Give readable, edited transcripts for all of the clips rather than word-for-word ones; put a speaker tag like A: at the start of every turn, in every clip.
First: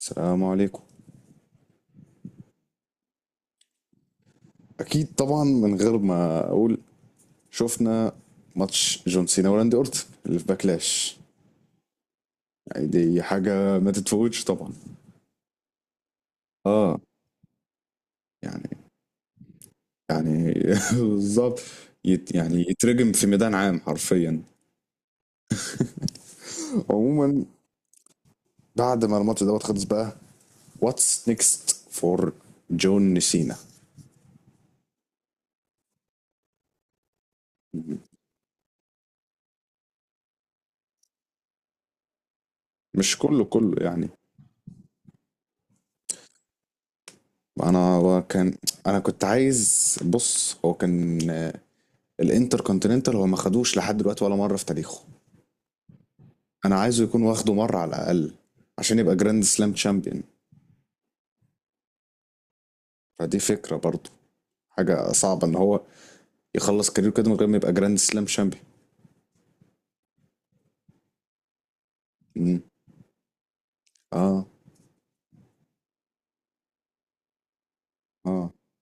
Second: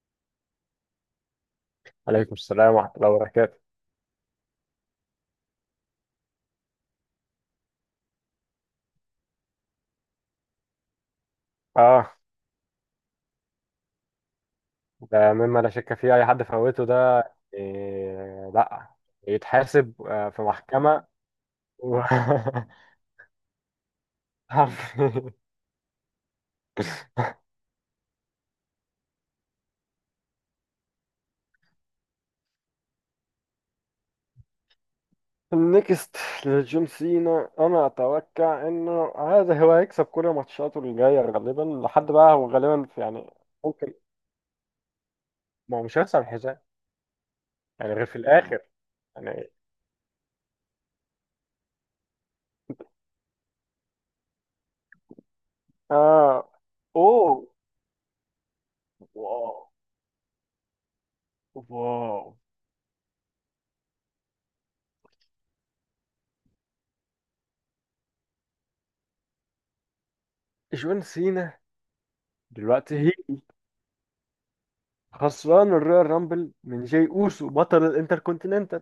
A: السلام عليكم.
B: عليكم السلام ورحمة الله وبركاته.
A: اكيد طبعا من غير ما اقول. شفنا ماتش جون سينا وراندي اورتن اللي في باكلاش.
B: اه،
A: يعني دي حاجه ما تتفوتش طبعا.
B: ده مما لا شك فيه، اي حد فوته
A: اه.
B: ده إيه؟
A: يعني
B: لا يتحاسب في
A: يعني
B: محكمة
A: بالظبط.
B: و...
A: يعني يترجم في ميدان عام حرفيا. عموما بعد ما الماتش دوت خلص بقى، واتس نيكست فور جون سينا؟
B: النكست لجون سينا، انا اتوقع انه هذا هو هيكسب كل ماتشاته الجاية غالبا لحد بقى هو غالبا في
A: مش
B: يعني
A: كله كله
B: ممكن.
A: يعني.
B: ما هو مش هيخسر الحزام يعني غير في
A: انا كان
B: الاخر
A: انا كنت
B: يعني.
A: عايز. بص هو كان الانتر كونتيننتال هو ما خدوش لحد دلوقتي ولا مره في تاريخه.
B: اه
A: انا عايزه يكون
B: اوه
A: واخده مرة على الاقل، عشان يبقى جراند
B: واو
A: سلام شامبيون.
B: واو.
A: فدي فكرة برضو، حاجة صعبة ان هو يخلص كاريره كده من غير ما يبقى جراند سلام شامبيون.
B: جون سينا
A: امم
B: دلوقتي
A: اه.
B: خسران الرويال رامبل من جاي اوسو بطل
A: اه.
B: الانتركونتيننتال.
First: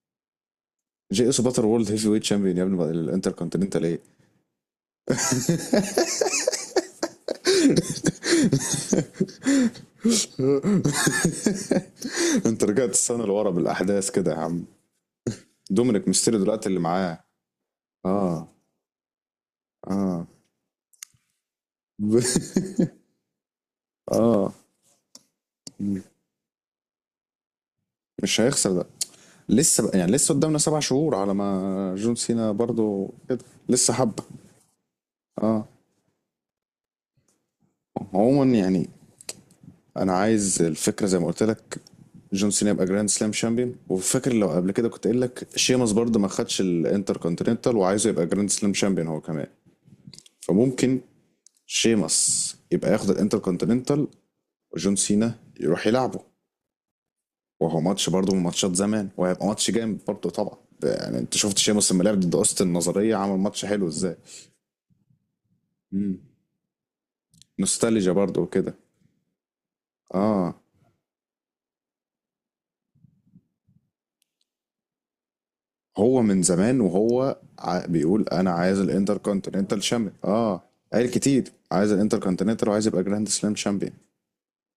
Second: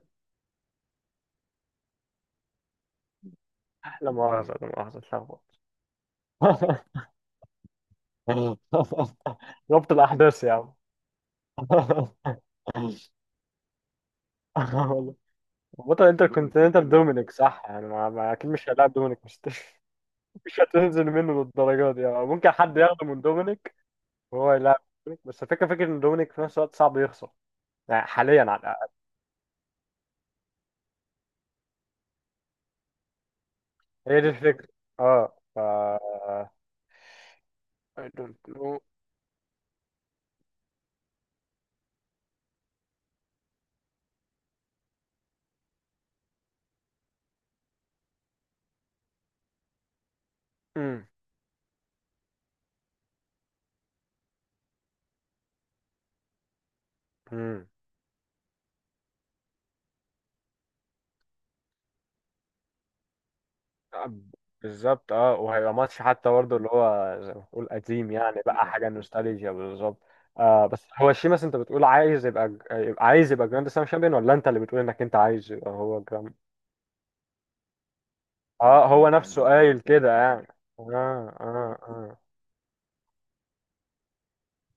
A: جي اس باتر وورلد هيفي ويت شامبيون يا ابني بقى، الانتر كونتيننتال ايه؟
B: احلى مؤاخذه، لا مؤاخذه اتلخبط. ربط الاحداث يا عم.
A: انت رجعت السنة لورا بالاحداث كده يا عم.
B: والله. بطل
A: دومينيك ميستيريو دلوقتي اللي
B: انتركونتيننتال
A: معاه.
B: دومينيك صح، يعني اكيد
A: اه.
B: مش هيلاعب دومينيك، مش
A: اه.
B: مش هتنزل منه للدرجه دي، يعني ممكن حد ياخده من دومينيك
A: اه.
B: وهو يلعب دومينيك، بس الفكره فكره ان
A: مم.
B: دومينيك في نفس الوقت صعب يخسر، يعني
A: مش
B: حاليا على
A: هيخسر ده،
B: الاقل.
A: لسه بقى يعني، لسه قدامنا سبع شهور على ما جون سينا برضو كده لسه
B: هي
A: حبة.
B: دي الفكره. اه ف
A: اه.
B: I don't
A: عموما
B: know.
A: يعني، انا عايز الفكره زي ما قلت لك. جون سينا يبقى جراند سلام شامبيون، وفاكر لو قبل كده كنت قايل لك شيمس برضه ما خدش الانتر كونتيننتال وعايزه يبقى جراند سلام شامبيون هو كمان. فممكن
B: مم.
A: شيمس يبقى ياخد الانتر كونتيننتال وجون سينا يروح يلعبه،
B: مم.
A: وهو ماتش برضه من ماتشات زمان وهيبقى ماتش جامد برضه طبعا. يعني انت شفت شيمس لما لعب ضد اوستن النظريه عمل ماتش حلو
B: آه،
A: ازاي.
B: بالظبط، اه، وهيبقى ماتش
A: مم.
B: حتى برضه اللي هو زي ما تقول قديم،
A: نوستالجيا برضه
B: يعني بقى
A: وكده.
B: حاجه نوستالجيا بالظبط.
A: اه.
B: آه بس هو شيماس، انت بتقول عايز يبقى، عايز يبقى جراند سلام شامبيون، ولا انت اللي بتقول انك انت عايز يبقى هو
A: هو
B: جراند؟
A: من زمان وهو بيقول انا عايز
B: اه هو
A: الانتر
B: نفسه قايل
A: كونتيننتال
B: كده
A: شامبيون.
B: يعني.
A: اه. قال
B: اه
A: كتير
B: اه
A: عايز الانتر
B: اه.
A: كونتيننتال وعايز يبقى جراند سلام شامبيون.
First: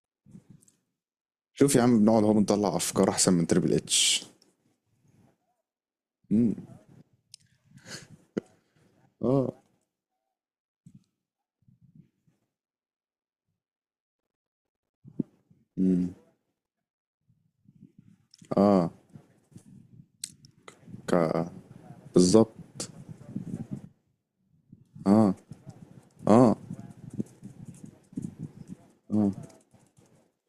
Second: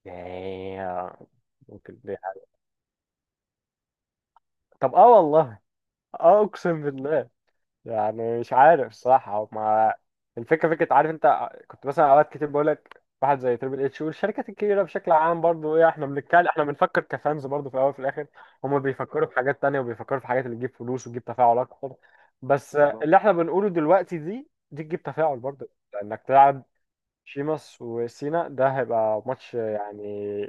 B: ياه.
A: شوف يا عم،
B: ممكن دي
A: بنقعد اهو
B: حاجه.
A: بنطلع افكار احسن من تريبل اتش.
B: طب اه والله، اه اقسم بالله، يعني مش عارف صراحة
A: اه.
B: ما. الفكرة فكرة، عارف انت كنت مثلا اوقات كتير بقول لك واحد زي تريبل اتش والشركات الكبيرة بشكل عام برضو ايه، احنا بنتكلم بنفكر كفانز برضو في الاول وفي الاخر، هما بيفكروا في حاجات تانية وبيفكروا في حاجات اللي تجيب فلوس
A: ك...
B: وتجيب تفاعل اكتر. بس
A: بالظبط.
B: بالظبط اللي احنا بنقوله دلوقتي دي تجيب
A: اه.
B: تفاعل برضو، لانك
A: اه.
B: تلعب شيماس وسينا، ده هيبقى ماتش يعني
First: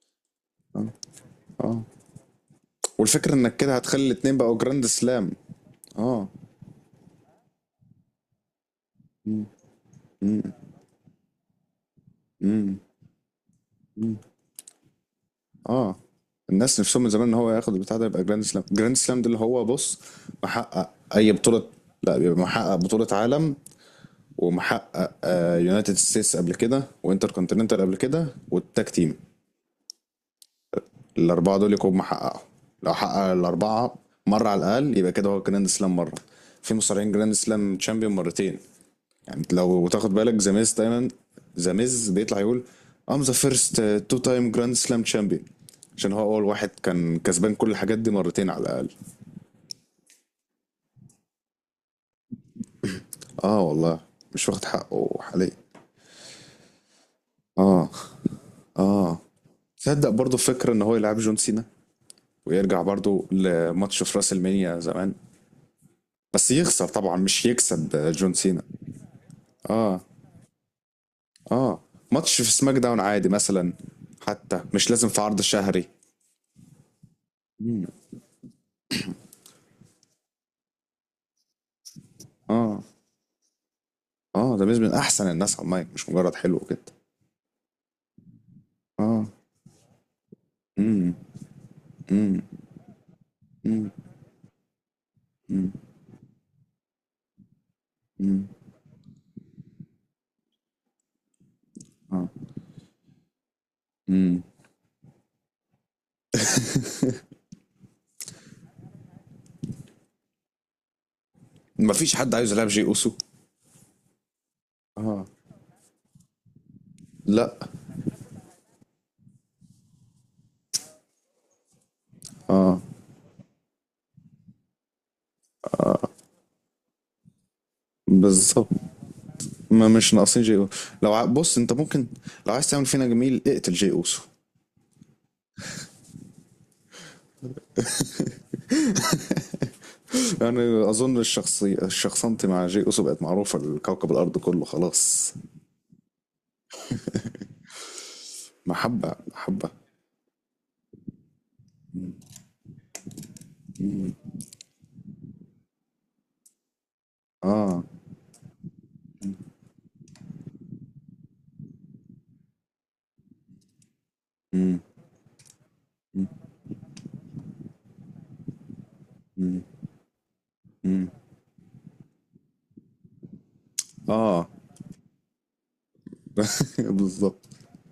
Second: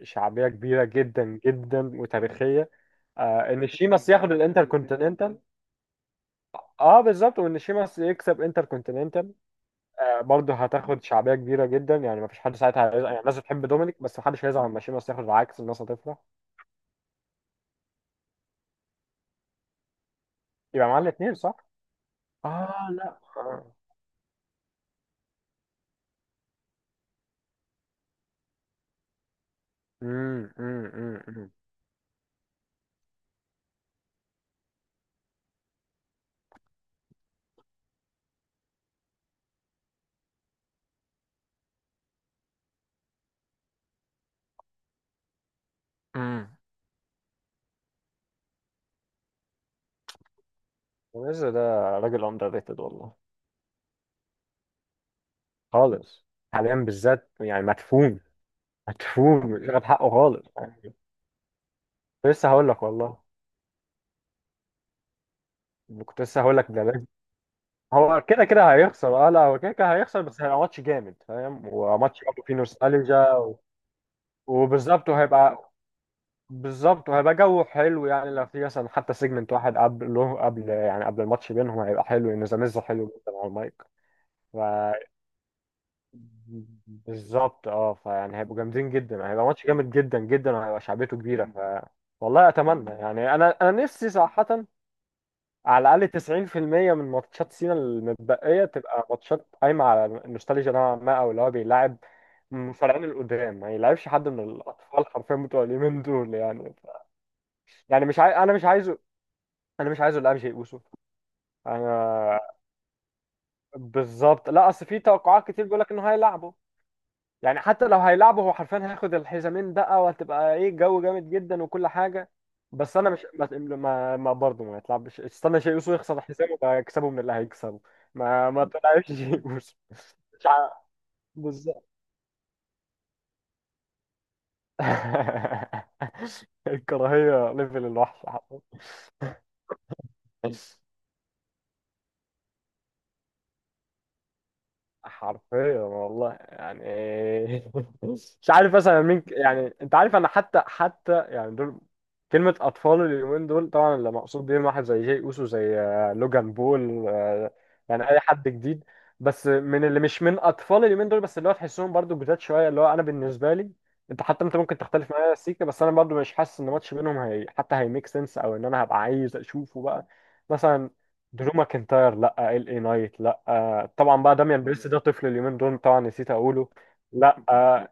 B: شعبية كبيرة جدا
A: اه.
B: جدا وتاريخية.
A: والفكره
B: آه
A: انك
B: ان
A: كده هتخلي
B: شيماس ياخد
A: الاتنين بقوا
B: الانتر،
A: جراند سلام. اه.
B: اه بالظبط، وان شيماس يكسب انتر كونتيننتال. آه برضه هتاخد شعبيه كبيره جدا، يعني مفيش حد
A: امم.
B: ساعتها هيزعل، يعني الناس بتحب دومينيك
A: أمم.
B: بس محدش هيزعل لما شيماس ياخد، العكس الناس
A: اه.
B: هتفرح.
A: الناس نفسهم من زمان ان هو ياخد البتاع ده، يبقى جراند سلام. جراند سلام ده اللي هو، بص،
B: يبقى
A: محقق
B: معانا
A: اي
B: الاثنين صح؟
A: بطوله. لا، بيبقى محقق
B: اه
A: بطوله
B: لا
A: عالم،
B: آه.
A: ومحقق يونايتد ستيتس قبل كده، وانتر كونتيننتال قبل كده، والتاج تيم.
B: امم امم امم
A: الاربعه دول يكونوا محققهم. لو حقق الاربعه مره على الاقل يبقى كده هو جراند سلام مره. في مصارعين جراند سلام تشامبيون مرتين. يعني انت لو تاخد بالك ذا ميز دايما، ذا ميز بيطلع يقول ذا فيرست تو تايم جراند سلام تشامبيون، عشان هو اول
B: امم.
A: واحد كان كسبان كل الحاجات دي مرتين على الاقل.
B: ويز ده راجل اندر ريتد والله.
A: اه والله. مش واخد حقه حاليا.
B: خالص. حاليا بالذات يعني
A: اه.
B: مدفون،
A: اه.
B: مدفون مش واخد
A: تصدق
B: حقه
A: برضه
B: خالص
A: فكره ان
B: يعني.
A: هو يلعب جون سينا،
B: كنت لسه هقول
A: ويرجع
B: لك والله،
A: برضو لماتش في راس المنيا زمان.
B: كنت لسه
A: بس
B: هقول لك
A: يخسر
B: ده.
A: طبعا، مش يكسب
B: هو
A: جون
B: كده
A: سينا.
B: كده هيخسر، اه لا هو كده كده
A: اه.
B: هيخسر، بس هيبقى ماتش جامد فاهم،
A: اه.
B: وماتش
A: ماتش
B: برضه
A: في
B: فيه
A: سماك داون عادي
B: نوستالجيا و...
A: مثلا، حتى مش لازم
B: وبالظبط
A: في عرض
B: وهيبقى
A: شهري.
B: بالظبط وهيبقى جو
A: مم.
B: حلو، يعني لو في مثلا حتى سيجمنت واحد قبل يعني قبل الماتش بينهم، هيبقى حلو، ان زاميزو
A: اه.
B: حلو جدا على المايك.
A: اه. ده بيز من احسن الناس على المايك، مش مجرد حلو كده.
B: فبالظبط اه فيعني هيبقوا جامدين جدا،
A: اه.
B: يعني هيبقى ماتش جامد جدا جدا وهيبقى
A: امم.
B: شعبيته كبيره ف.
A: امم.
B: والله اتمنى يعني، انا
A: امم.
B: نفسي صراحه
A: امم.
B: على الأقل 90% من ماتشات سينا
A: امم.
B: المتبقية تبقى ماتشات قايمة على النوستالجيا نوعا ما، أو اللي هو بيلاعب
A: اه.
B: المصارعين القدام، ما يلعبش حد من
A: امم.
B: الأطفال حرفيا بتوع اليومين دول يعني ف... يعني مش عاي... أنا مش عايزه، أنا مش عايزه يلعب شيء أوسو.
A: مفيش حد
B: أنا
A: عايز يلعب جي اوسو.
B: بالظبط، لا أصل في
A: اه.
B: توقعات كتير بيقول لك إنه هيلعبه.
A: لا.
B: يعني حتى لو هيلعبوا، هو حرفيا هياخد الحزامين بقى، وهتبقى ايه جو جامد جدا وكل حاجه.
A: اه،
B: بس انا مش ما ما, ما برضه ما يتلعبش، استنى شيء يوسف يخسر حزامه بقى يكسبه من اللي هيكسبه. ما ما
A: بالظبط.
B: تلعبش شيء يوسف.
A: ما مش ناقصين
B: مش
A: جي
B: عارف.
A: اوسو. لو بص انت
B: بالظبط.
A: ممكن، لو عايز تعمل فينا جميل، اقتل جي اوسو.
B: الكراهيه ليفل الوحش. حرفياً.
A: يعني اظن الشخصنت مع جي اوسو بقت معروفه لكوكب الارض كله خلاص.
B: حرفيا والله يعني. مش عارف مثلا
A: محبه
B: مين
A: محبه.
B: يعني انت عارف انا حتى يعني دول كلمة أطفال اليومين دول طبعا اللي مقصود بيهم واحد زي جاي أوسو، زي لوجان بول
A: اه.
B: يعني أي حد جديد، بس من اللي مش من أطفال اليومين دول، بس اللي هو تحسهم برضو جداد شوية، اللي هو أنا بالنسبة لي، أنت حتى أنت ممكن
A: امم.
B: تختلف معايا يا سيكا، بس أنا برضو مش حاسس إن ماتش بينهم هي حتى هيميك سنس، أو إن أنا هبقى عايز
A: امم.
B: أشوفه بقى مثلا.
A: امم.
B: درو ماكنتاير لا، ال اي نايت لا طبعا، بقى
A: اه.
B: داميان بيرست ده طفل اليومين دول طبعا، نسيت اقوله. لا
A: بالظبط.
B: آه،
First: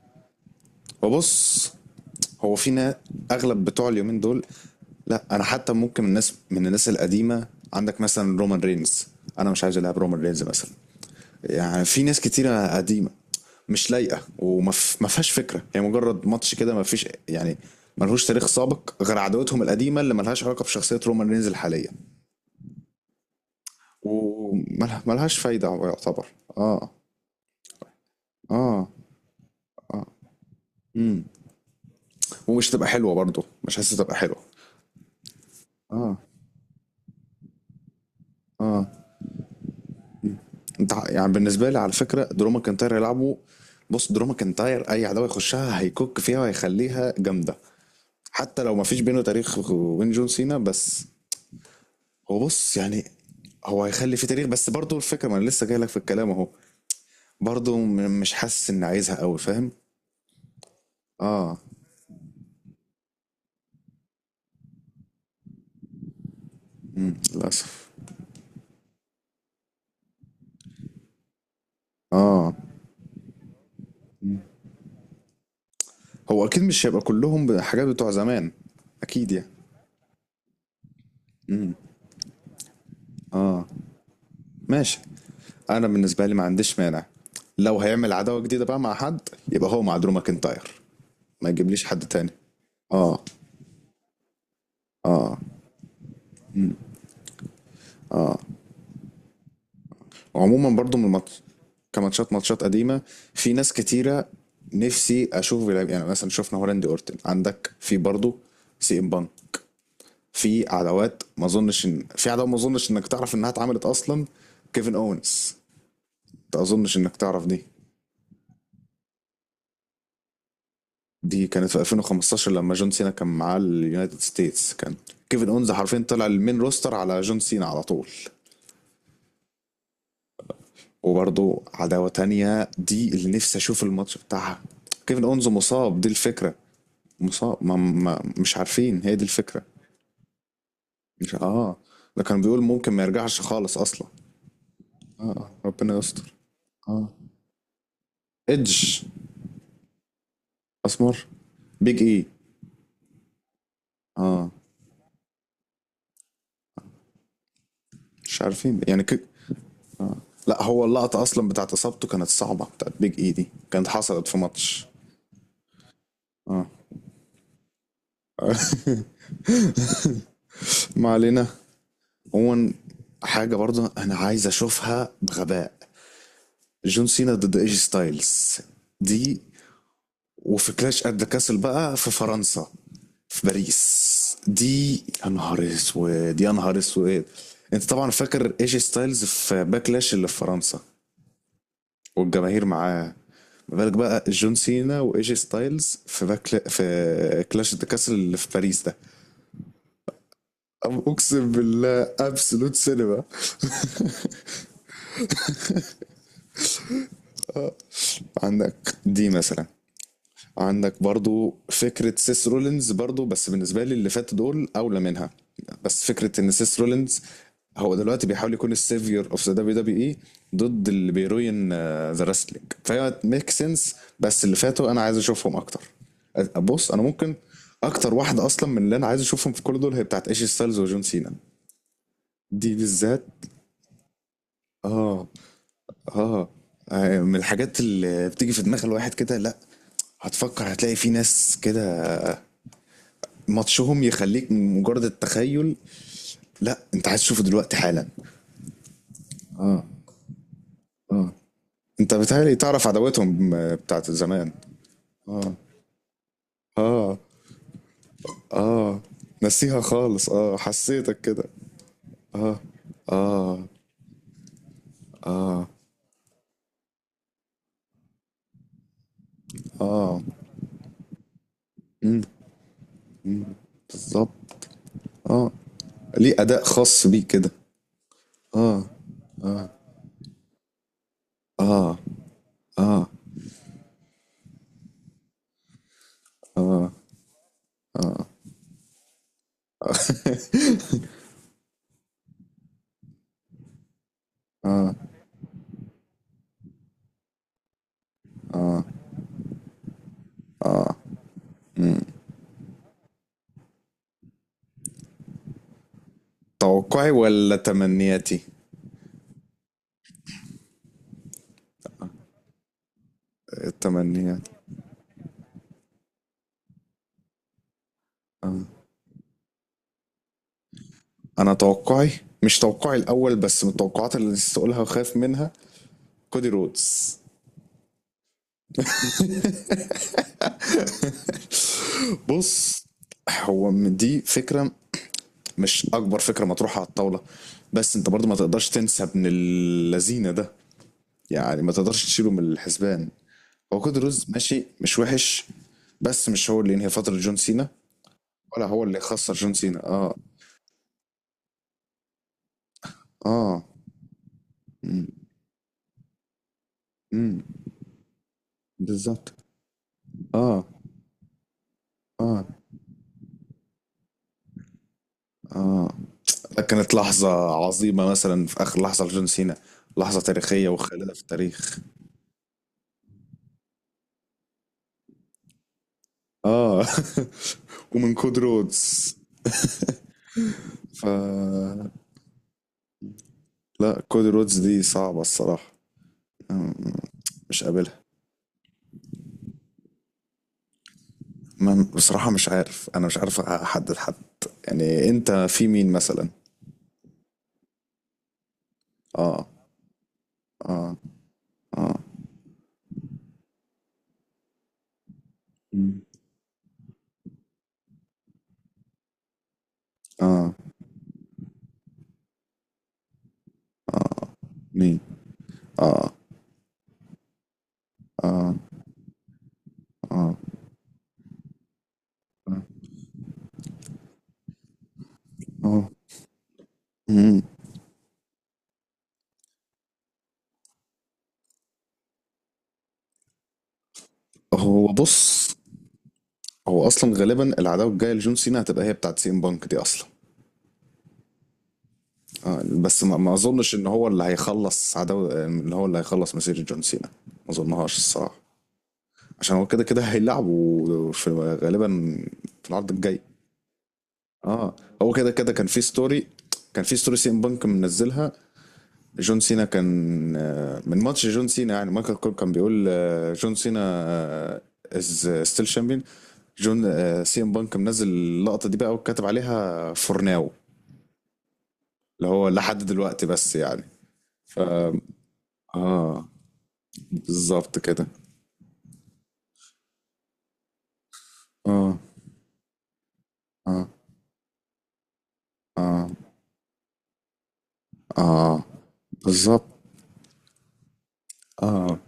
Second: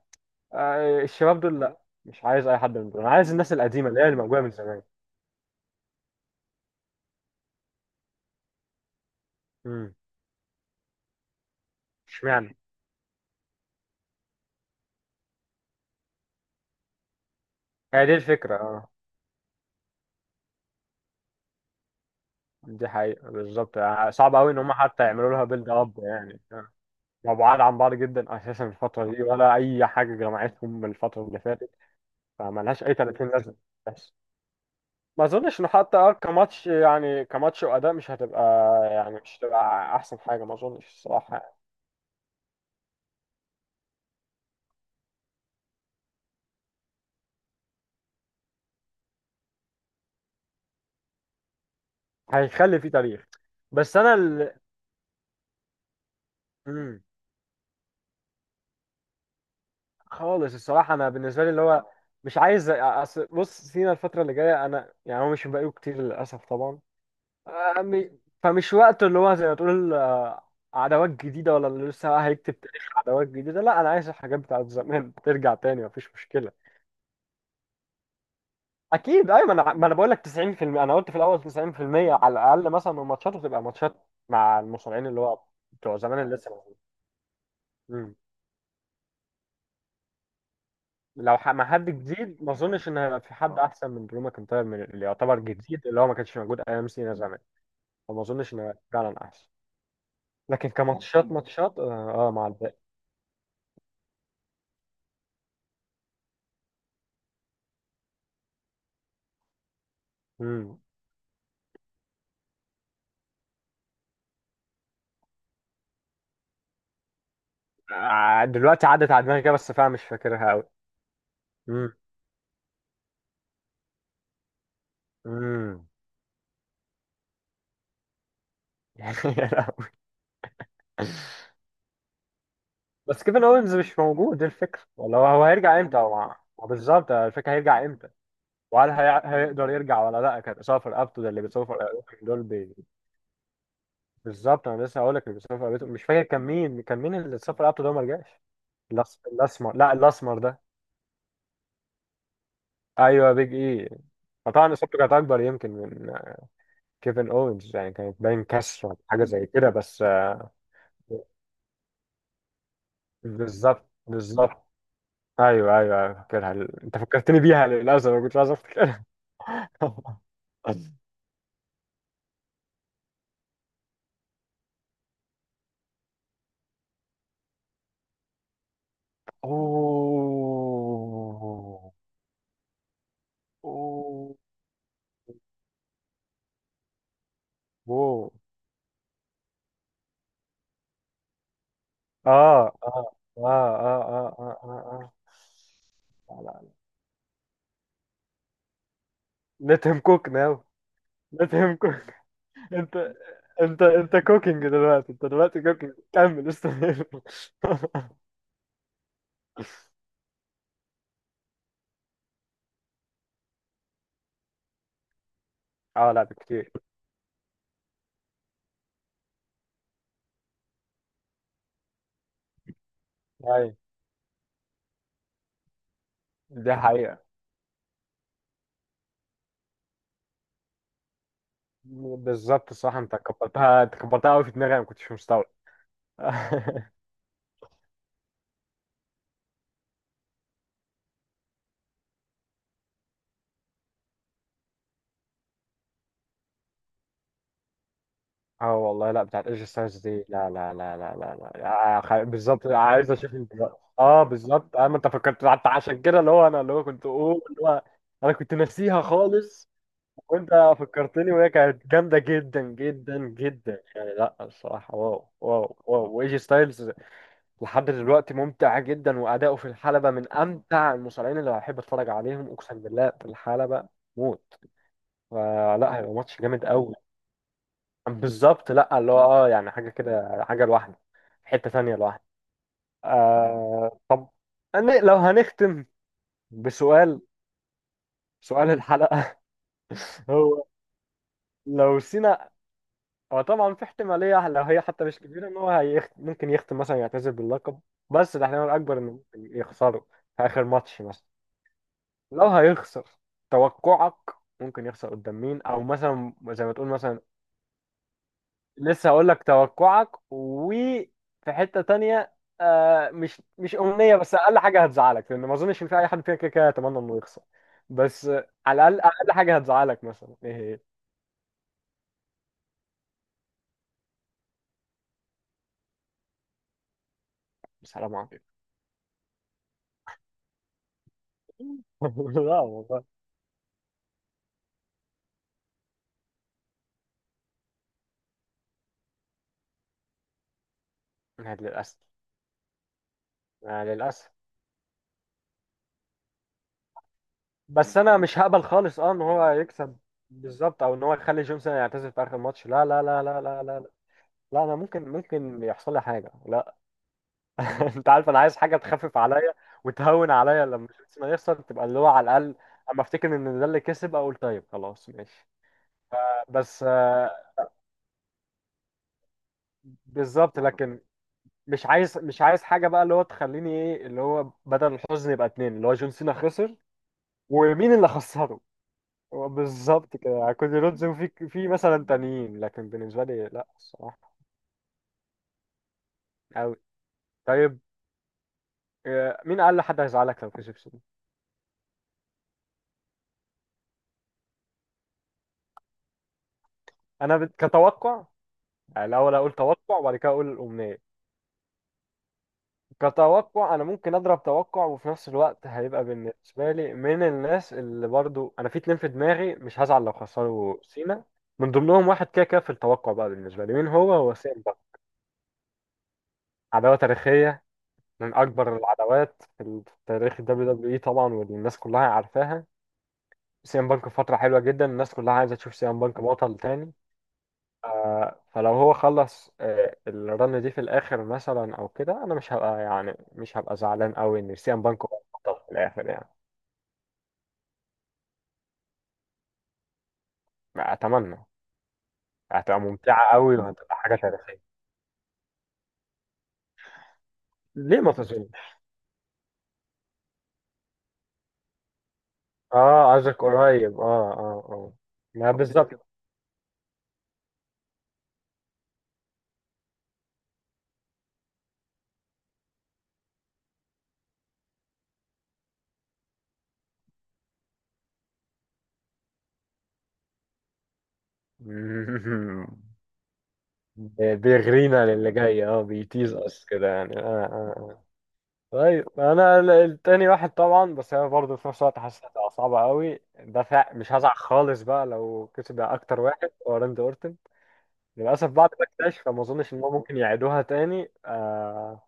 B: آه، الشباب دول
A: وبص،
B: لا. مش عايز
A: هو
B: اي حد من
A: فينا
B: دول، انا عايز الناس
A: اغلب بتوع
B: القديمه اللي هي
A: اليومين
B: الموجوده
A: دول.
B: من زمان.
A: لا انا حتى ممكن الناس، من الناس القديمه، عندك مثلا رومان رينز، انا مش عايز
B: امم.
A: العب رومان رينز مثلا. يعني في ناس
B: اشمعنى؟
A: كتيرة قديمة مش لايقة، وما ف- ما فيهاش فكرة، هي مجرد ماتش كده ما فيش يعني.
B: هي دي
A: ملهوش تاريخ
B: الفكره اه.
A: سابق غير عداوتهم القديمة اللي ملهاش علاقة بشخصية رومان رينز الحالية.
B: دي حقيقه بالظبط، آه، صعب قوي ان هم حتى يعملوا
A: وملهاش
B: لها
A: فايدة،
B: بيلد
A: هو
B: اب
A: يعتبر.
B: يعني آه.
A: اه.
B: مبعاد عن بعض جدا اساسا
A: اه.
B: الفتره دي، ولا اي
A: اه.
B: حاجه جمعتهم من الفتره
A: امم.
B: اللي فاتت،
A: ومش
B: فملهاش
A: تبقى
B: اي
A: حلوة
B: 30
A: برضه،
B: لازمه.
A: مش حاسس
B: بس
A: تبقى حلوة.
B: ما اظنش انه حتى اه
A: اه.
B: كماتش، يعني كماتش واداء مش هتبقى،
A: اه.
B: يعني مش هتبقى احسن حاجه ما اظنش
A: انت يعني
B: الصراحه يعني.
A: بالنسبة لي، على فكرة درو ماكنتاير يلعبوا. بص درو ماكنتاير اي عداوة يخشها هيكوك فيها وهيخليها جامدة، حتى لو ما فيش بينه تاريخ وين جون سينا. بس هو بص
B: هيخلي فيه
A: يعني،
B: تاريخ،
A: هو
B: بس انا
A: هيخلي في تاريخ،
B: ال...
A: بس برضه الفكرة، ما انا لسه جاي لك في الكلام اهو.
B: مم.
A: برضه مش حاسس اني عايزها قوي، فاهم.
B: خالص الصراحه انا بالنسبه لي
A: اه.
B: اللي هو مش عايز أصل بص سينا الفتره اللي جايه انا يعني، هو مش بقاله كتير للاسف طبعا، آه،
A: للاسف.
B: فمش وقته اللي هو زي ما تقول آه، عداوات جديده ولا اللي لسه
A: اه.
B: هيكتب تاريخ عداوات جديده، لا انا عايز الحاجات بتاعت زمان ترجع تاني مفيش
A: هو
B: مشكله.
A: اكيد مش هيبقى كلهم حاجات بتوع زمان.
B: اكيد
A: اكيد يعني.
B: ايوه، ما انا بقول لك 90%، انا قلت في الاول
A: امم.
B: 90% على الاقل مثلا من ماتشاته تبقى
A: اه.
B: ماتشات مع
A: ماشي.
B: المصارعين اللي هو
A: انا
B: بتوع زمان
A: بالنسبة لي
B: اللي
A: ما
B: لسه
A: عنديش
B: موجودين.
A: مانع لو هيعمل
B: مم.
A: عداوة جديدة بقى مع حد، يبقى هو مع درو ماكنتاير. ما
B: مع
A: يجيبليش
B: حد
A: حد تاني.
B: جديد، ما اظنش ان
A: اه.
B: هيبقى في حد احسن من درو ماكنتاير، من اللي يعتبر جديد اللي هو ما كانش موجود ايام سينا زمان، فما اظنش ان هيبقى فعلا احسن. لكن
A: عموما برضو، من
B: كماتشات،
A: الماتش،
B: ماتشات آه
A: كماتشات،
B: مع
A: ماتشات
B: الباقي.
A: قديمة، في ناس كتيرة نفسي أشوف بيلعب. يعني مثلا شفنا هولندي أورتن، عندك في برضو سي إم بان، في
B: مم.
A: عداوات ما أظنش إن في عداوة ما أظنش إنك تعرف إنها اتعملت أصلا، كيفن أوينز. ما أظنش إنك تعرف دي.
B: آه دلوقتي عدت على دماغي كده بس فعلا مش فاكرها قوي.
A: دي كانت في 2015 لما جون سينا كان معاه اليونايتد ستيتس كان كيفن أوينز
B: امم.
A: حرفيا طلع المين روستر على جون سينا على طول. وبرضو عداوة تانية دي
B: بس
A: اللي
B: كيفن
A: نفسي
B: اوينز
A: أشوف
B: مش
A: الماتش
B: موجود، دي
A: بتاعها.
B: الفكره، ولا
A: كيفن
B: هو، هو
A: أونز
B: هيرجع امتى؟
A: مصاب، دي
B: هو
A: الفكرة.
B: هو بالظبط الفكره،
A: مصاب، ما
B: هيرجع امتى؟
A: ما مش
B: وهل
A: عارفين، هي
B: هي...
A: دي الفكرة.
B: هيقدر يرجع ولا لا؟ كان اصابه في رقبته، ده
A: مش
B: اللي بيصاب
A: اه.
B: رقبته
A: ده كان
B: دول
A: بيقول
B: بي...
A: ممكن ما يرجعش خالص اصلا.
B: بالظبط، انا لسه هقول لك اللي
A: اه،
B: بيصاب رقبته
A: ربنا
B: مش فاكر
A: يستر.
B: كان مين، كان مين اللي اتصاب في رقبته ده وما رجعش؟
A: ايدج.
B: الاسمر، لا الاسمر ده،
A: اسمر. بيج اي.
B: ايوه بيج اي.
A: اه.
B: فطبعا اصابته كانت اكبر يمكن من كيفن اوينز يعني، كانت
A: مش
B: باين
A: عارفين
B: كسر ولا
A: يعني
B: حاجه زي كده بس.
A: لا، هو اللقطة اصلا بتاعت اصابته كانت صعبة، بتاعت بيج اي دي
B: بالظبط
A: كانت حصلت في
B: بالظبط،
A: ماتش.
B: ايوه ايوه أيوة، فاكرها.
A: اه.
B: انت فكرتني بيها للاسف، ما كنتش عايز افتكرها.
A: ما علينا. عموما، حاجة برضه انا عايز اشوفها بغباء، جون سينا ضد ايجي ستايلز. دي، وفي كلاش ات ذا كاسل
B: اوه
A: بقى في فرنسا، في باريس.
B: اوه
A: دي يا نهار اسود يا نهار اسود. انت طبعا
B: اوه.
A: فاكر ايجي ستايلز في باكلاش اللي في فرنسا والجماهير
B: اه
A: معاه.
B: اه اه
A: ما بالك بقى
B: اه
A: جون
B: اه اه
A: سينا
B: اه
A: وايجي ستايلز في
B: اه.
A: باكلا
B: لا لا،
A: في كلاش ذا كاسل اللي في باريس ده؟
B: لا، let him cook now. let
A: اقسم
B: him cook.
A: بالله، ابسولوت
B: انت
A: سينما.
B: انت انت كوكينج دلوقتي، انت دلوقتي كوكينج، كمل استمر.
A: عندك دي مثلا، عندك برضو فكرة سيس رولينز، برضو بس بالنسبة لي اللي فات دول أولى منها. بس
B: اه لا
A: فكرة إن
B: بكتير.
A: سيس رولينز هو دلوقتي بيحاول يكون السيفير اوف ذا دبليو دبليو اي ضد اللي بيروين ذا رسلينج، فهي ميك
B: اي
A: سنس، بس اللي فاتوا انا عايز اشوفهم اكتر.
B: دي
A: بص انا
B: حقيقة.
A: ممكن، اكتر واحدة اصلا من اللي انا عايز اشوفهم في كل دول هي بتاعت ايشي ستايلز وجون سينا. دي
B: بالظبط صح،
A: بالذات.
B: انت كبرتها قوي في دماغي، انا ما كنتش
A: اه.
B: مستوعب.
A: اه. آه، من الحاجات اللي بتيجي في دماغ الواحد كده. لا هتفكر هتلاقي في ناس كده ماتشهم يخليك من مجرد التخيل، لا انت عايز تشوفه دلوقتي حالا.
B: اه والله، لا بتاعت ايج
A: اه.
B: ستايلز دي لا لا لا لا
A: اه.
B: لا لا، آه،
A: انت بتهيألي
B: بالظبط
A: تعرف
B: عايز اشوف
A: عداوتهم
B: دلوقتي،
A: بتاعت
B: اه
A: زمان.
B: بالظبط، انا انت فكرت
A: اه.
B: حتى عشان كده، اللي هو كنت
A: اه.
B: اقول اللي هو انا كنت
A: اه.
B: ناسيها خالص،
A: نسيها خالص اه،
B: وانت
A: حسيتك
B: فكرتني،
A: كده.
B: وهي كانت جامده جدا جدا
A: اه.
B: جدا يعني لا الصراحه، واو واو واو. وايج ستايلز لحد دلوقتي ممتع جدا، واداؤه في الحلبه
A: اه.
B: من امتع المصارعين اللي بحب اتفرج
A: مم.
B: عليهم اقسم بالله، في الحلبه موت.
A: بالظبط. اه.
B: فلا هيبقى
A: ليه
B: ماتش
A: اداء
B: جامد قوي.
A: خاص بيه كده.
B: بالظبط
A: اه.
B: لا اللي هو يعني حاجة كده، حاجة لوحده، حتة
A: اه.
B: ثانية لوحده.
A: اه.
B: آه طب، أنا لو هنختم بسؤال، سؤال الحلقة. هو لو سينا، هو طبعا في احتمالية لو هي حتى مش كبيرة، ان هو ممكن يختم مثلا، يعتزل باللقب، بس الاحتمال الأكبر انه ممكن يخسره في آخر ماتش مثلا. لو هيخسر، توقعك، ممكن يخسر قدام مين، او مثلا زي ما تقول
A: توقعي
B: مثلا.
A: ولا تمنياتي؟
B: لسه هقول لك توقعك، وفي حتة تانية آه، مش مش أمنية، بس
A: التمنيات.
B: أقل حاجة هتزعلك، لأن ما أظنش إن في أي حد فينا كده كده يتمنى إنه يخسر، بس آه،
A: آه.
B: على الأقل أقل حاجة هتزعلك مثلا إيه هي.
A: انا توقعي، مش توقعي الاول بس، من التوقعات اللي نسيت اقولها وخايف منها، كودي رودز.
B: السلام عليكم. لا
A: بص،
B: والله.
A: هو من دي فكرة، مش أكبر فكرة مطروحة على الطاولة، بس أنت برضو ما تقدرش تنسى ابن اللذينة ده،
B: آه،
A: يعني ما
B: للأسف،
A: تقدرش تشيله من الحسبان. هو
B: آه
A: كود روز
B: للأسف.
A: ماشي، مش وحش، بس مش هو اللي ينهي فترة جون سينا،
B: بس أنا مش هقبل
A: ولا هو اللي
B: خالص أه إن
A: يخسر
B: هو
A: جون سينا.
B: يكسب،
A: اه.
B: بالظبط، أو إن هو يخلي جونسون يعتزل في آخر ماتش، لا لا لا لا لا
A: اه.
B: لا، لا أنا
A: مم.
B: ممكن ممكن يحصل لي حاجة لا.
A: مم.
B: انت عارف انا عايز حاجه تخفف
A: بالظبط.
B: عليا وتهون
A: اه.
B: عليا لما شيرتسون يخسر، تبقى اللي هو على
A: اه.
B: الاقل اما افتكر ان ده اللي كسب اقول طيب خلاص ماشي.
A: اه.
B: بس
A: كانت لحظة
B: آه،
A: عظيمة، مثلا في آخر لحظة لجون سينا، لحظة
B: بالظبط
A: تاريخية
B: لكن،
A: وخالدة في التاريخ.
B: مش عايز حاجه بقى اللي هو تخليني ايه، اللي هو بدل الحزن يبقى اتنين، اللي هو جون سينا خسر
A: اه.
B: ومين اللي
A: ومن كود
B: خسره.
A: رودز.
B: هو بالظبط كده يعني، كودي رودز
A: ف
B: وفي في مثلا تانيين، لكن بالنسبه لي لا
A: لا، كودي
B: الصراحه
A: رودز دي صعبة الصراحة.
B: قوي.
A: أم- مش
B: طيب
A: قابلها.
B: آه، مين اقل حد هيزعلك لو كسب سينا؟
A: ما بصراحة مش عارف، أنا مش عارف أحدد حد. يعني أنت في مين مثلا؟
B: انا كتوقع، يعني الاول
A: آه.
B: اقول توقع وبعد كده اقول
A: آه.
B: الامنيه.
A: آه.
B: كتوقع انا ممكن اضرب توقع، وفي نفس الوقت
A: مم.
B: هيبقى بالنسبه لي من الناس اللي برضو انا في اتنين في دماغي مش هزعل لو
A: آه.
B: خسروا سينا، من ضمنهم واحد كده كده في التوقع بقى بالنسبه لي، مين هو؟ هو سيمبا.
A: مين؟ آه.
B: عداوه تاريخيه، من
A: آه.
B: اكبر العداوات في في
A: آه.
B: تاريخ الدبليو دبليو اي طبعا، والناس كلها عارفاها. سي ام بانك في فتره حلوه جدا، الناس كلها عايزه تشوف سي
A: آه.
B: ام بانك بطل تاني.
A: مم.
B: فلو هو خلص آه، الرن دي في الاخر مثلا او كده، انا مش هبقى يعني مش هبقى زعلان قوي ان سي ام
A: هو
B: بانك هو
A: بص،
B: البطل في الاخر يعني.
A: هو أصلا غالبا العداوة الجاية لجون سينا هتبقى هي بتاعت سي ام بانك دي أصلا.
B: اتمنى.
A: آه،
B: هتبقى
A: بس ما,
B: ممتعه
A: ما
B: قوي
A: أظنش إن
B: وهتبقى
A: هو
B: حاجه
A: اللي
B: تاريخيه.
A: هيخلص عداوة، إن هو اللي هيخلص مسيرة جون سينا، ما أظنهاش
B: ليه ما
A: الصراحة.
B: تظن؟
A: عشان هو كده كده هيلعبوا في غالبا، في العرض
B: اه
A: الجاي.
B: قصدك قريب، اه اه
A: اه.
B: اه.
A: هو كده
B: ما
A: كده كان في
B: بالظبط.
A: ستوري، كان في ستوري سي ام بانك منزلها، جون سينا كان، آه، من ماتش جون سينا يعني مايكل كول كان بيقول آه، جون سينا از ستيل شامبيون، جون. آه، سي ام بانك منزل اللقطة دي بقى، وكاتب عليها فور ناو اللي هو لحد دلوقتي، بس يعني ف
B: بيغرينا للي جاي، اه
A: اه،
B: بيتيز اس كده يعني، اه اه
A: بالظبط
B: آه.
A: كده.
B: طيب انا التاني واحد طبعا، بس انا برضه في نفس
A: اه.
B: الوقت حاسس هتبقى صعبه قوي، ده
A: اه.
B: مش هزعل خالص بقى لو كسب،
A: اه.
B: اكتر واحد هو راندي اورتن. للاسف
A: اه.
B: بعد ما اكتشف فما
A: بالظبط.
B: اظنش ان هو ممكن يعيدوها تاني
A: اه.
B: آه.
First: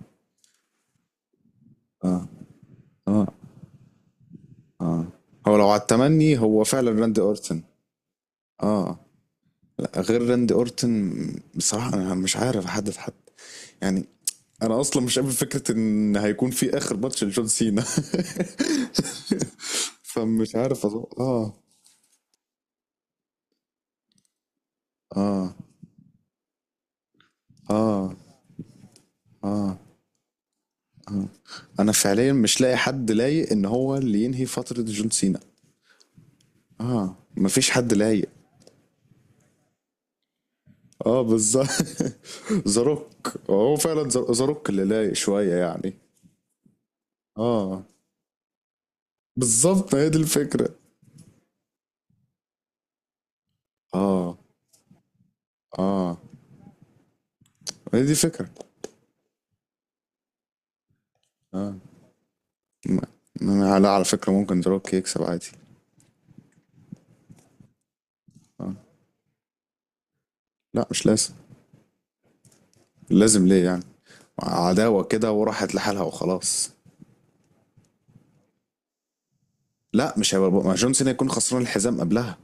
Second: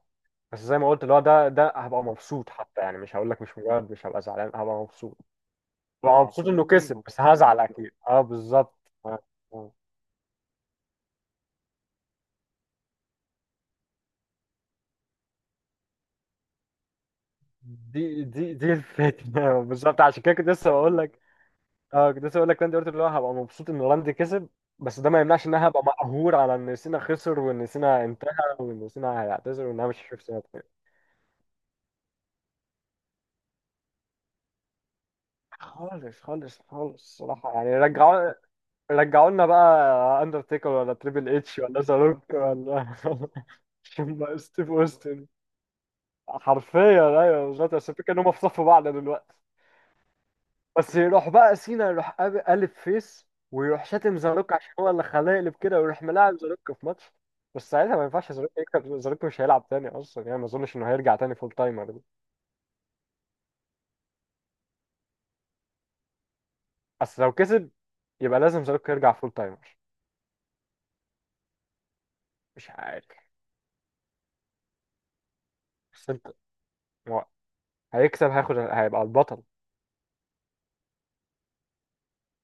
B: بس زي ما قلت اللي هو ده، ده هبقى مبسوط حتى يعني، مش
A: اه.
B: هقول لك مش مجرد مش هبقى زعلان، هبقى
A: اه.
B: مبسوط.
A: هو لو على
B: هبقى
A: التمني،
B: مبسوط، مبسوط انه
A: هو
B: اكيد كسب، بس
A: فعلا راندي
B: مبسوط، هزعل
A: اورتن.
B: مبسوط اكيد اه بالظبط.
A: اه،
B: آه، آه.
A: لا غير راندي اورتن بصراحة، انا مش عارف احدد حد يعني. انا اصلا مش قابل فكرة ان هيكون في اخر ماتش لجون سينا.
B: دي دي دي الفكره بالظبط عشان كده كنت
A: فمش
B: لسه
A: عارف
B: بقول
A: أظن.
B: لك،
A: اه.
B: اه كنت لسه بقول لك انت قلت اللي هو هبقى مبسوط ان راندي كسب، بس ده ما يمنعش
A: اه.
B: ان انا هبقى مقهور على ان سينا خسر، وان سينا
A: اه.
B: انتهى، وان سينا هيعتذر،
A: اه.
B: وان انا مش هشوف سينا تاني.
A: اه. انا فعليا مش لاقي حد لايق ان هو اللي ينهي فترة جون سينا.
B: خالص خالص خالص
A: اه،
B: الصراحه
A: مفيش
B: يعني.
A: حد لايق.
B: رجعوا، رجعوا لنا بقى اندرتيكر ولا
A: اه،
B: تريبل اتش
A: بالظبط.
B: ولا زاروك ولا
A: زاروك هو فعلا
B: هم
A: زاروك
B: ستيف
A: اللي لايق
B: اوستن.
A: شوية يعني.
B: حرفيا ايوه بالظبط،
A: اه،
B: بس الفكره ان هم في صف بعض دلوقتي.
A: بالظبط، هي دي الفكرة.
B: بس يروح بقى سينا يروح قالب فيس ويروح شاتم
A: اه.
B: زاروك عشان هو اللي خلاه يقلب كده، ويروح
A: اه،
B: ملاعب زاروك في ماتش. بس ساعتها
A: هي
B: ما
A: دي
B: ينفعش زاروك
A: الفكرة.
B: يكسب، زاروك مش هيلعب تاني اصلا يعني، ما اظنش انه هيرجع تاني فول
A: اه.
B: تايمر ده.
A: م- لا، على فكرة ممكن دروك يكسب عادي.
B: بس لو كسب يبقى لازم
A: آه.
B: زاروك يرجع فول تايمر.
A: لا مش لازم.
B: مش عارف.
A: لازم ليه يعني؟ عداوة كده وراحت لحالها
B: بس انت،
A: وخلاص.
B: هو هيكسب، هياخد، هيبقى البطل.
A: لا، مش هيبقى. ما جون سينا يكون خسران الحزام قبلها.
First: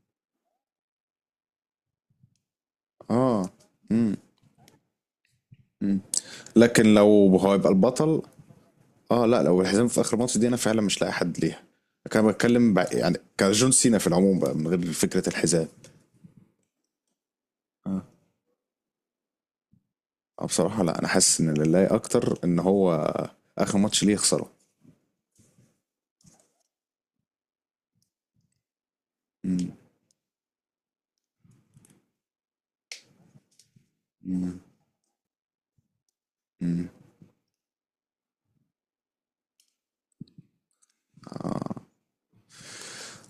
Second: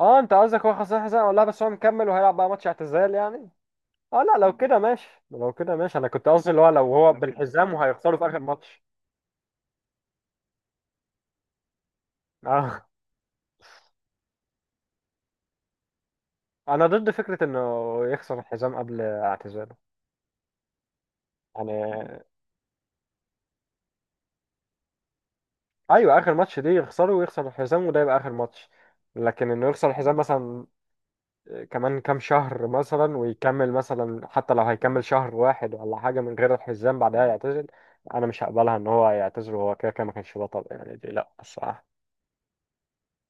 B: اه انت قصدك هو خسران حزام، ولا بس هو مكمل وهيلعب بقى ماتش اعتزال
A: اه.
B: يعني؟
A: امم.
B: اه لا لو كده ماشي، لو كده ماشي،
A: امم.
B: انا كنت قصدي اللي هو
A: لكن
B: لو هو
A: لو هو يبقى
B: بالحزام وهيخسروا
A: البطل،
B: في اخر ماتش.
A: اه لا، لو الحزام في اخر ماتش دي انا فعلا مش لاقي حد ليها. كان بتكلم
B: اه
A: يعني كجون سينا في العموم بقى، من غير فكرة الحزام.
B: انا ضد فكرة انه
A: آه.
B: يخسر الحزام قبل اعتزاله
A: اه، بصراحة لا، انا حاسس ان لله
B: يعني.
A: اكتر ان هو اخر ماتش ليه يخسره.
B: ايوه اخر ماتش دي يخسره، ويخسر الحزام، وده يبقى اخر ماتش. لكن انه
A: مم.
B: يخسر الحزام مثلا كمان كام شهر مثلا ويكمل مثلا، حتى
A: مم.
B: لو هيكمل شهر واحد ولا حاجة من غير
A: مم.
B: الحزام بعدها يعتزل، انا مش هقبلها ان هو يعتزل وهو كده كده ما كانش بطل، يعني دي لا
A: آه.
B: الصراحة.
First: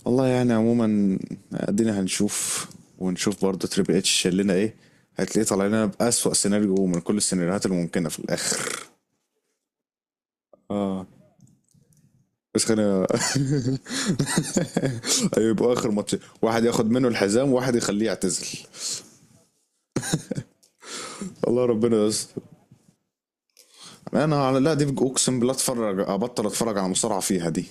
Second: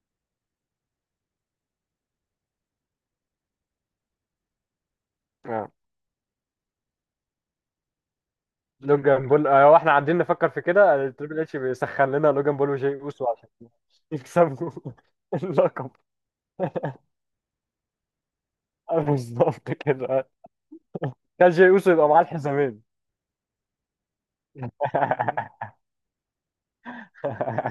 A: والله يعني. عموما، ادينا هنشوف، ونشوف برضه تريبل اتش شال لنا ايه، هتلاقيه طالع
B: آه.
A: لنا بأسوأ سيناريو من كل السيناريوهات الممكنة في الاخر.
B: لوجان بول آه، واحنا قاعدين نفكر في كده
A: اه،
B: آه، تريبل اتش بيسخن لنا لوجان
A: بس
B: بول وجاي
A: خلينا.
B: اوسو عشان يكسبوا
A: أيوة، يبقى اخر
B: اللقب،
A: ماتش واحد ياخد منه الحزام وواحد يخليه يعتزل.
B: آه، بالظبط كده، كان
A: الله،
B: جاي اوسو
A: ربنا
B: يبقى معاه
A: يستر.
B: الحزامين.
A: انا على لا دي، اقسم بالله اتفرج، ابطل اتفرج على مصارعة فيها دي.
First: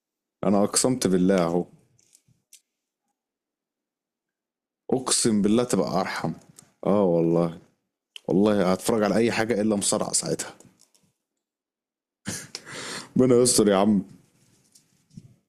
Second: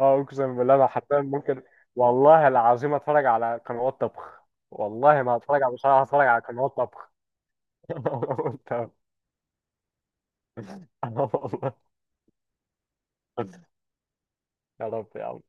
B: اه اقسم
A: انا
B: بالله انا
A: اقسمت
B: حرفيا
A: بالله
B: ممكن،
A: اهو.
B: والله العظيم اتفرج على قنوات طبخ، والله ما
A: اقسم
B: هتفرج
A: بالله
B: على
A: تبقى
B: مصارعه، هتفرج
A: ارحم.
B: على قنوات
A: اه
B: طبخ.
A: والله. والله هتفرج على اي حاجه الا مصارعه ساعتها.
B: أنا والله.
A: ربنا يستر يا عم.
B: يا رب يا عم.